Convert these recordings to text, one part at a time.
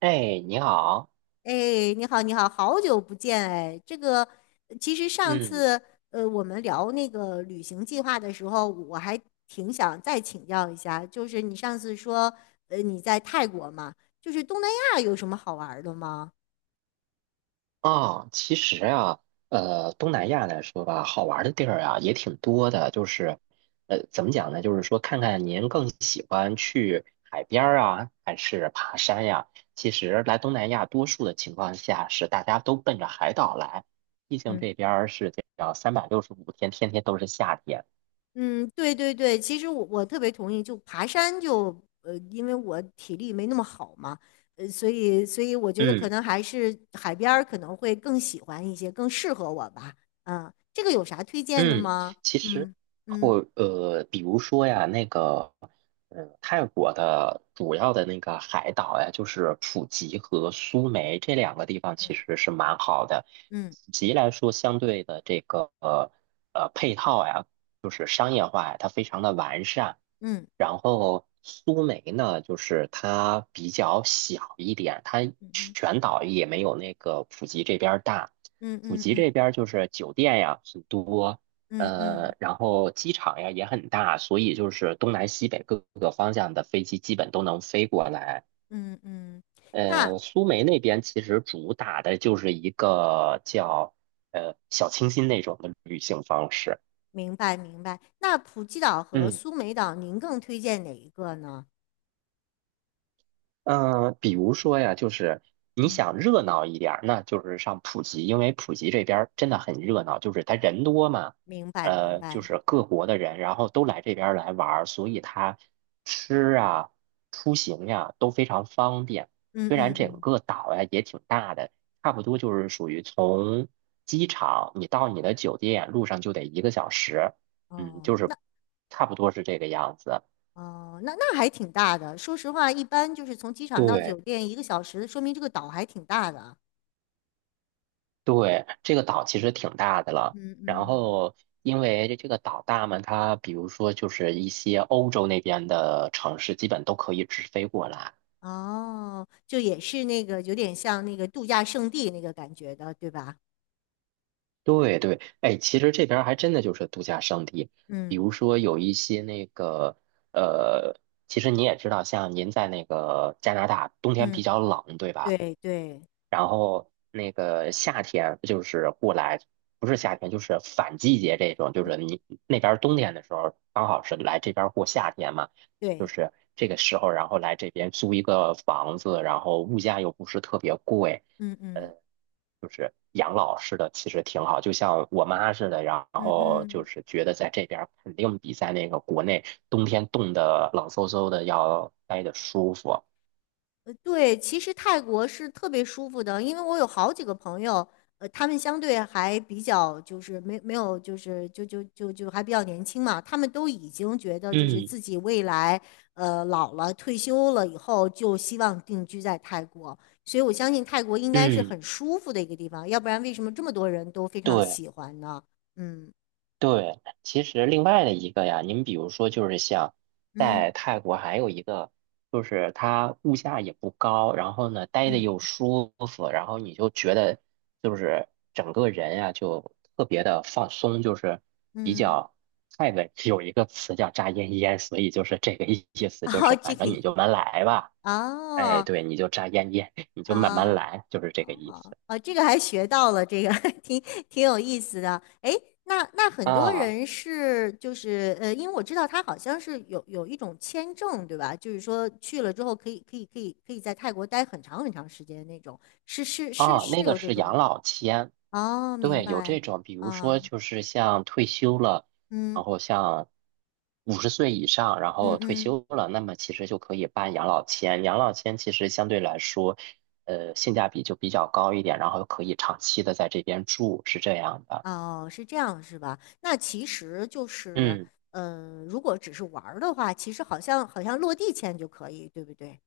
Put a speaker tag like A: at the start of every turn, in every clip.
A: 哎，你好。
B: 哎，你好，你好，好久不见哎。这个其实上
A: 嗯，
B: 次我们聊那个旅行计划的时候，我还挺想再请教一下，就是你上次说你在泰国嘛，就是东南亚有什么好玩儿的吗？
A: 其实东南亚来说吧，好玩儿的地儿啊也挺多的，就是，怎么讲呢？就是说，看看您更喜欢去海边儿啊，还是爬山呀？其实来东南亚，多数的情况下是大家都奔着海岛来，毕竟
B: 嗯。
A: 这边儿是这样365天，天天都是夏天。
B: 嗯，对对对，其实我特别同意，就爬山就因为我体力没那么好嘛，所以我觉得可
A: 嗯。
B: 能还是海边儿可能会更喜欢一些，更适合我吧。嗯，这个有啥推荐的
A: 嗯，
B: 吗？
A: 其实
B: 嗯嗯
A: 比如说呀，那个，嗯，泰国的主要的那个海岛呀，就是普吉和苏梅这两个地方，其实是蛮好的。
B: 嗯
A: 普吉来说，相对的这个配套呀，就是商业化呀，它非常的完善。
B: 嗯
A: 然后苏梅呢，就是它比较小一点，它
B: 嗯
A: 全岛也没有那个普吉这边儿大。
B: 嗯
A: 普
B: 嗯
A: 吉
B: 嗯
A: 这边儿就是酒店呀很多，
B: 嗯嗯嗯嗯，
A: 然后机场呀也很大，所以就是东南西北各个方向的飞机基本都能飞过来。
B: 嗯嗯嗯。那
A: 苏梅那边其实主打的就是一个叫小清新那种的旅行方式。
B: 明白明白。那普吉岛和
A: 嗯。
B: 苏梅岛，您更推荐哪一个呢？
A: 比如说呀，就是你
B: 嗯，
A: 想热闹一点儿，那就是上普吉，因为普吉这边儿真的很热闹，就是它人多嘛。
B: 明白明
A: 就
B: 白。
A: 是各国的人，然后都来这边儿来玩儿，所以它吃啊、出行呀都非常方便。
B: 嗯
A: 虽
B: 嗯
A: 然整
B: 嗯，
A: 个岛呀也挺大的，差不多就是属于从机场你到你的酒店路上就得一个小时，就
B: 哦。
A: 是
B: 那。
A: 差不多是这个样子。
B: 哦，那还挺大的。说实话，一般就是从机场到酒
A: 对，
B: 店1个小时，说明这个岛还挺大的。
A: 对，这个岛其实挺大的了。
B: 嗯
A: 然
B: 嗯，
A: 后，因为这个岛大嘛，它比如说就是一些欧洲那边的城市，基本都可以直飞过来。
B: 哦，就也是那个有点像那个度假胜地那个感觉的，对吧？
A: 对对，哎，其实这边儿还真的就是度假胜地，比
B: 嗯
A: 如说有一些那个呃，其实你也知道，像您在那个加拿大，冬天
B: 嗯，
A: 比较冷，对吧？
B: 对对
A: 然后那个夏天就是过来，不是夏天就是反季节这种，就是你那边儿冬天的时候，刚好是来这边儿过夏天嘛，就
B: 对，
A: 是这个时候，然后来这边租一个房子，然后物价又不是特别贵，
B: 嗯
A: 呃，
B: 嗯
A: 就是养老似的，其实挺好，就像我妈似的，然
B: 嗯
A: 后就
B: 嗯。
A: 是觉得在这边儿肯定比在那个国内冬天冻得冷飕飕的要待得舒服。
B: 对，其实泰国是特别舒服的，因为我有好几个朋友，他们相对还比较就是没有就是就还比较年轻嘛，他们都已经觉得就是
A: 嗯
B: 自己未来老了退休了以后就希望定居在泰国，所以我相信泰国应该是
A: 嗯，
B: 很舒服的一个地方，要不然为什么这么多人都非常
A: 对。
B: 喜欢呢？嗯
A: 对，其实另外的一个呀，您比如说就是像在
B: 嗯
A: 泰国还有一个，就是它物价也不高，然后呢待的
B: 嗯
A: 又舒服，然后你就觉得就是整个人呀就特别的放松，就是比
B: 嗯，
A: 较泰文有一个词叫"扎烟烟"，所以就是这个意 思，就
B: 哦，
A: 是
B: 这
A: 反
B: 个
A: 正你就慢慢来吧。哎，
B: 哦
A: 对，你就扎烟烟，你就慢慢
B: 啊。
A: 来，就是这个意思。
B: 哦，这个还学到了，这个 挺挺有意思的。哎，那很多
A: 啊，
B: 人是就是因为我知道他好像是有一种签证，对吧？就是说去了之后可以在泰国待很长很长时间的那种，是是是
A: 啊，
B: 是
A: 那个
B: 有这
A: 是
B: 种
A: 养
B: 吗？
A: 老签，
B: 哦，明
A: 对，有
B: 白。
A: 这种，比如
B: 啊，
A: 说就是像退休了，
B: 嗯
A: 然后像50岁以上，然后
B: 嗯
A: 退
B: 嗯，
A: 休了，那么其实就可以办养老签。养老签其实相对来说，性价比就比较高一点，然后可以长期的在这边住，是这样的。
B: 哦，是这样是吧？那其实就是，
A: 嗯。
B: 如果只是玩儿的话，其实好像落地签就可以，对不对？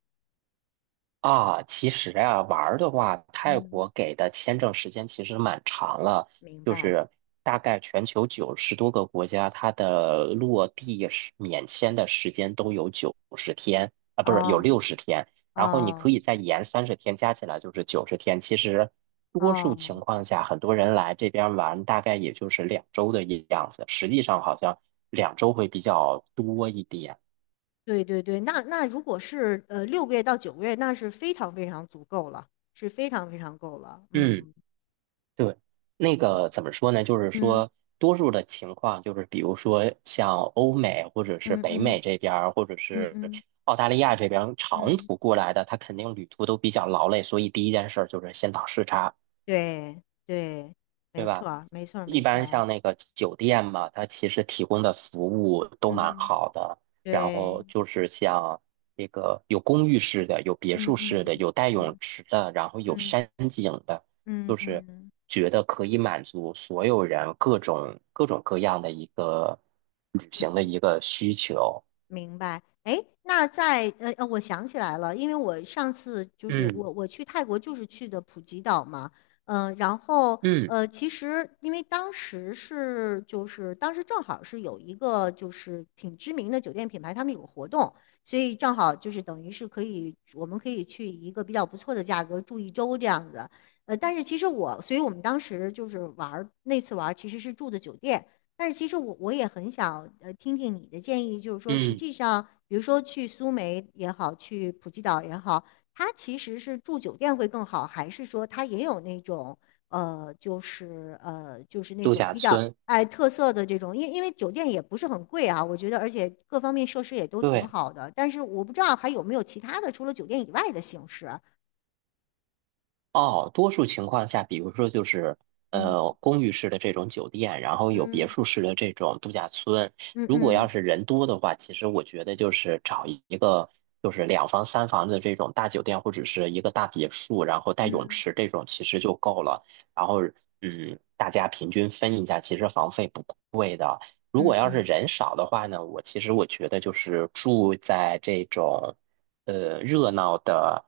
A: 啊，其实呀，玩儿的话，泰
B: 嗯，
A: 国给的签证时间其实蛮长了，
B: 明
A: 就
B: 白。
A: 是大概全球90多个国家，它的落地是免签的时间都有九十天啊，不是有
B: 哦。
A: 60天，然后你可
B: 哦
A: 以再延30天，加起来就是九十天。其实多数
B: 哦，
A: 情况下，很多人来这边玩，大概也就是两周的样子，实际上好像两周会比较多一点。
B: 对对对，那如果是6个月到9个月，那是非常非常足够了，是非常非常够了。
A: 嗯。
B: 嗯
A: 对，那个怎么说呢？就是
B: 嗯
A: 说，多数的情况就是，比如说像欧美或者是
B: 嗯
A: 北美
B: 嗯
A: 这边儿，或者
B: 嗯
A: 是
B: 嗯
A: 澳大利亚这边儿长
B: 嗯，
A: 途过来的，他肯定旅途都比较劳累，所以第一件事儿就是先倒时差，
B: 对对，没
A: 对
B: 错
A: 吧？
B: 儿没错儿
A: 一
B: 没错
A: 般
B: 儿
A: 像那个酒店嘛，它其实提供的服务都蛮
B: 嗯，
A: 好的。然后
B: 对，
A: 就是像这个有公寓式的，有别
B: 嗯
A: 墅
B: 嗯
A: 式的，
B: 嗯
A: 有带泳
B: 嗯
A: 池的，然后有山景的，
B: 嗯
A: 就是
B: 嗯嗯。
A: 觉得可以满足所有人各种各种各样的一个旅行的一个需求。
B: 明白，哎，那在我想起来了，因为我上次就是
A: 嗯
B: 我去泰国就是去的普吉岛嘛，然后
A: 嗯
B: 其实因为当时是就是当时正好是有一个就是挺知名的酒店品牌，他们有个活动，所以正好就是等于是我们可以去一个比较不错的价格住1周这样子，但是其实所以我们当时就是玩儿那次玩儿其实是住的酒店。但是其实我也很想听听你的建议，就是说实
A: 嗯，
B: 际上，比如说去苏梅也好，去普吉岛也好，它其实是住酒店会更好，还是说它也有那种就是那
A: 度
B: 种
A: 假
B: 比较
A: 村，
B: 哎特色的这种，因为酒店也不是很贵啊，我觉得，而且各方面设施也都挺
A: 对。
B: 好的，但是我不知道还有没有其他的除了酒店以外的形式，
A: 哦，多数情况下，比如说就是
B: 嗯
A: 公寓式的这种酒店，然后有别
B: 嗯
A: 墅式的这种度假村。
B: 嗯
A: 如果要
B: 嗯
A: 是人多的话，其实我觉得就是找一个就是两房三房的这种大酒店，或者是一个大别墅，然后带泳
B: 嗯
A: 池这种其实就够了。然后大家平均分一下，其实房费不贵。如
B: 嗯
A: 果要是
B: 嗯
A: 人少的话呢，我其实我觉得就是住在这种热闹的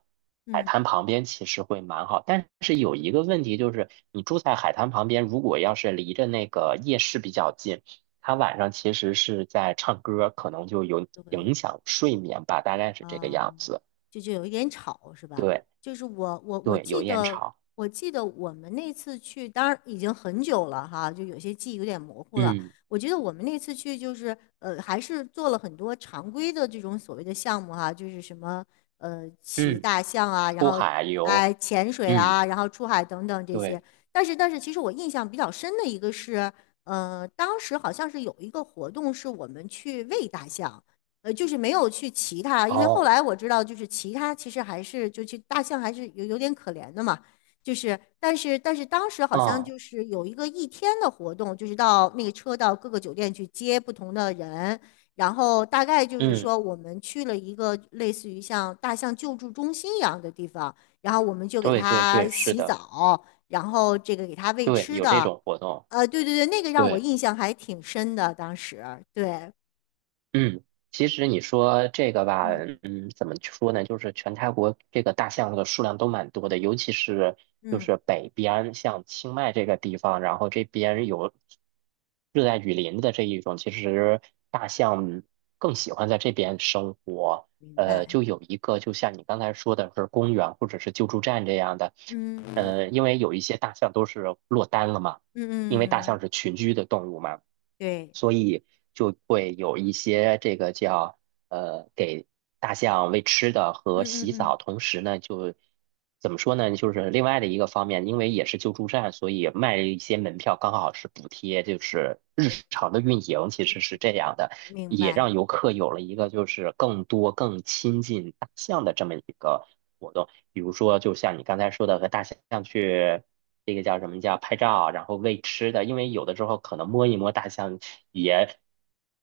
A: 海
B: 嗯，
A: 滩旁边，其实会蛮好。但是有一个问题就是，你住在海滩旁边，如果要是离着那个夜市比较近，它晚上其实是在唱歌，可能就有
B: 对。
A: 影响睡眠吧，大概是这个样
B: 嗯，
A: 子。
B: 就有一点吵是吧？
A: 对
B: 就是我我我
A: 对，有
B: 记
A: 烟
B: 得
A: 潮。
B: 我记得我们那次去，当然已经很久了哈，就有些记忆有点模糊了。
A: 嗯
B: 我觉得我们那次去就是还是做了很多常规的这种所谓的项目哈，就是什么骑
A: 嗯，
B: 大象啊，然
A: 出
B: 后
A: 海游。
B: 哎潜水
A: 嗯，
B: 啊，然后出海等等这些。
A: 对。
B: 但是，其实我印象比较深的一个是，当时好像是有一个活动是我们去喂大象。就是没有去骑它，因为后
A: 哦，
B: 来我知道，就是骑它其实还是就去大象还是有点可怜的嘛，就是但是当时好像
A: 嗯
B: 就是有一个一天的活动，就是到那个车到各个酒店去接不同的人，然后大概就是
A: 嗯，
B: 说我们去了一个类似于像大象救助中心一样的地方，然后我们就给
A: 对对
B: 它
A: 对，是
B: 洗
A: 的。
B: 澡，然后这个给它喂
A: 对，
B: 吃
A: 有这
B: 的，
A: 种活动。
B: 对对对，那个让我
A: 对。
B: 印象还挺深的，当时对，
A: 嗯，其实你说这个吧，
B: 嗯
A: 怎么说呢？就是全泰国这个大象的数量都蛮多的，尤其是就
B: 嗯，
A: 是北边，像清迈这个地方，然后这边有热带雨林的这一种，其实大象更喜欢在这边生活。
B: 明白。
A: 就有一个，就像你刚才说的是公园或者是救助站这样的。
B: 嗯嗯
A: 因为有一些大象都是落单了嘛，因为大
B: 嗯，
A: 象是群居的动物嘛，
B: 对，
A: 所以就会有一些这个叫给大象喂吃的
B: 嗯
A: 和
B: 嗯
A: 洗
B: 嗯，
A: 澡。同时呢就怎么说呢，就是另外的一个方面，因为也是救助站，所以卖了一些门票，刚好是补贴，就是日常的运营其实是这样的。
B: 明
A: 也
B: 白，
A: 让游客有了一个就是更多、更亲近大象的这么一个活动。比如说，就像你刚才说的，和大象去这个叫什么叫拍照，然后喂吃的，因为有的时候可能摸一摸大象也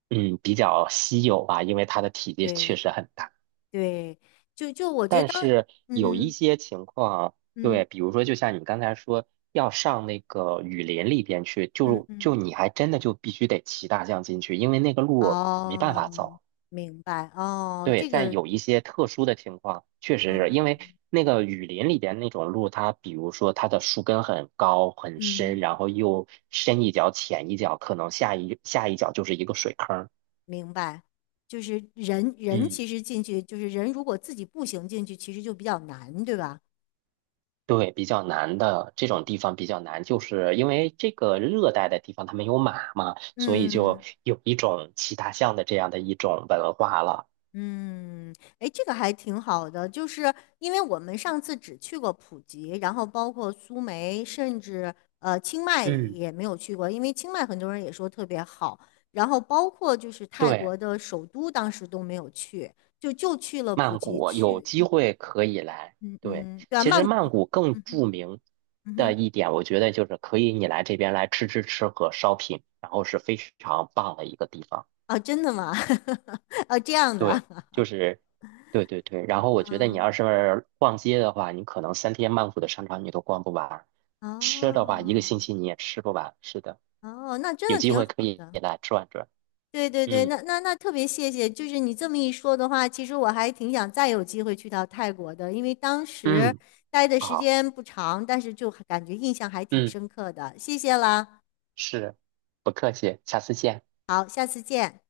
A: 比较稀有吧，因为它的体积确
B: 对
A: 实很大。
B: 对，就我觉
A: 但
B: 得当，
A: 是有
B: 嗯
A: 一
B: 嗯
A: 些情况，
B: 嗯
A: 对，比如说就像你刚才说，要上那个雨林里边去，
B: 嗯
A: 就
B: 嗯，
A: 你还真的就必须得骑大象进去，因为那个路没办
B: 哦，
A: 法走。
B: 明白，哦，
A: 对，
B: 这
A: 在
B: 个，
A: 有一些特殊的情况，确实是
B: 哦，
A: 因为那个雨林里边那种路，它比如说它的树根很高很
B: 嗯，
A: 深，然后又深一脚浅一脚，可能下一脚就是一个水坑儿。
B: 明白，就是人人
A: 嗯
B: 其实进去，就是人如果自己步行进去，其实就比较难，对吧？
A: 对，比较难的这种地方比较难，就是因为这个热带的地方它没有马嘛，所以就
B: 嗯。
A: 有一种骑大象的这样的一种文化了。
B: 嗯，哎，这个还挺好的，就是因为我们上次只去过普吉，然后包括苏梅，甚至清迈
A: 嗯，
B: 也没有去过，因为清迈很多人也说特别好，然后包括就是泰
A: 对，
B: 国的首都，当时都没有去，就去了普
A: 曼
B: 吉
A: 谷有
B: 去，
A: 机会可以来。
B: 嗯
A: 对，
B: 嗯，对啊，
A: 其
B: 曼
A: 实
B: 谷，
A: 曼谷更著名
B: 嗯
A: 的
B: 哼，
A: 一点，我觉得就是可以你来这边来吃吃吃和 shopping，然后是非常棒的一个地方。
B: 啊，真的吗？啊，这样的，
A: 对，就是对对对。然后我觉得你
B: 嗯，
A: 要是逛街的话，你可能3天曼谷的商场你都逛不完，吃的话一个
B: 哦
A: 星期你也吃不完。是的，
B: 哦，那真
A: 有
B: 的
A: 机
B: 挺好。
A: 会可以
B: 的。
A: 来转转。
B: 对对对，
A: 嗯
B: 那特别谢谢，就是你这么一说的话，其实我还挺想再有机会去到泰国的，因为当时
A: 嗯，
B: 待的时
A: 好，
B: 间不长，但是就感觉印象还挺
A: 嗯，
B: 深刻的。谢谢了，
A: 是，不客气，下次见。
B: 好，下次见。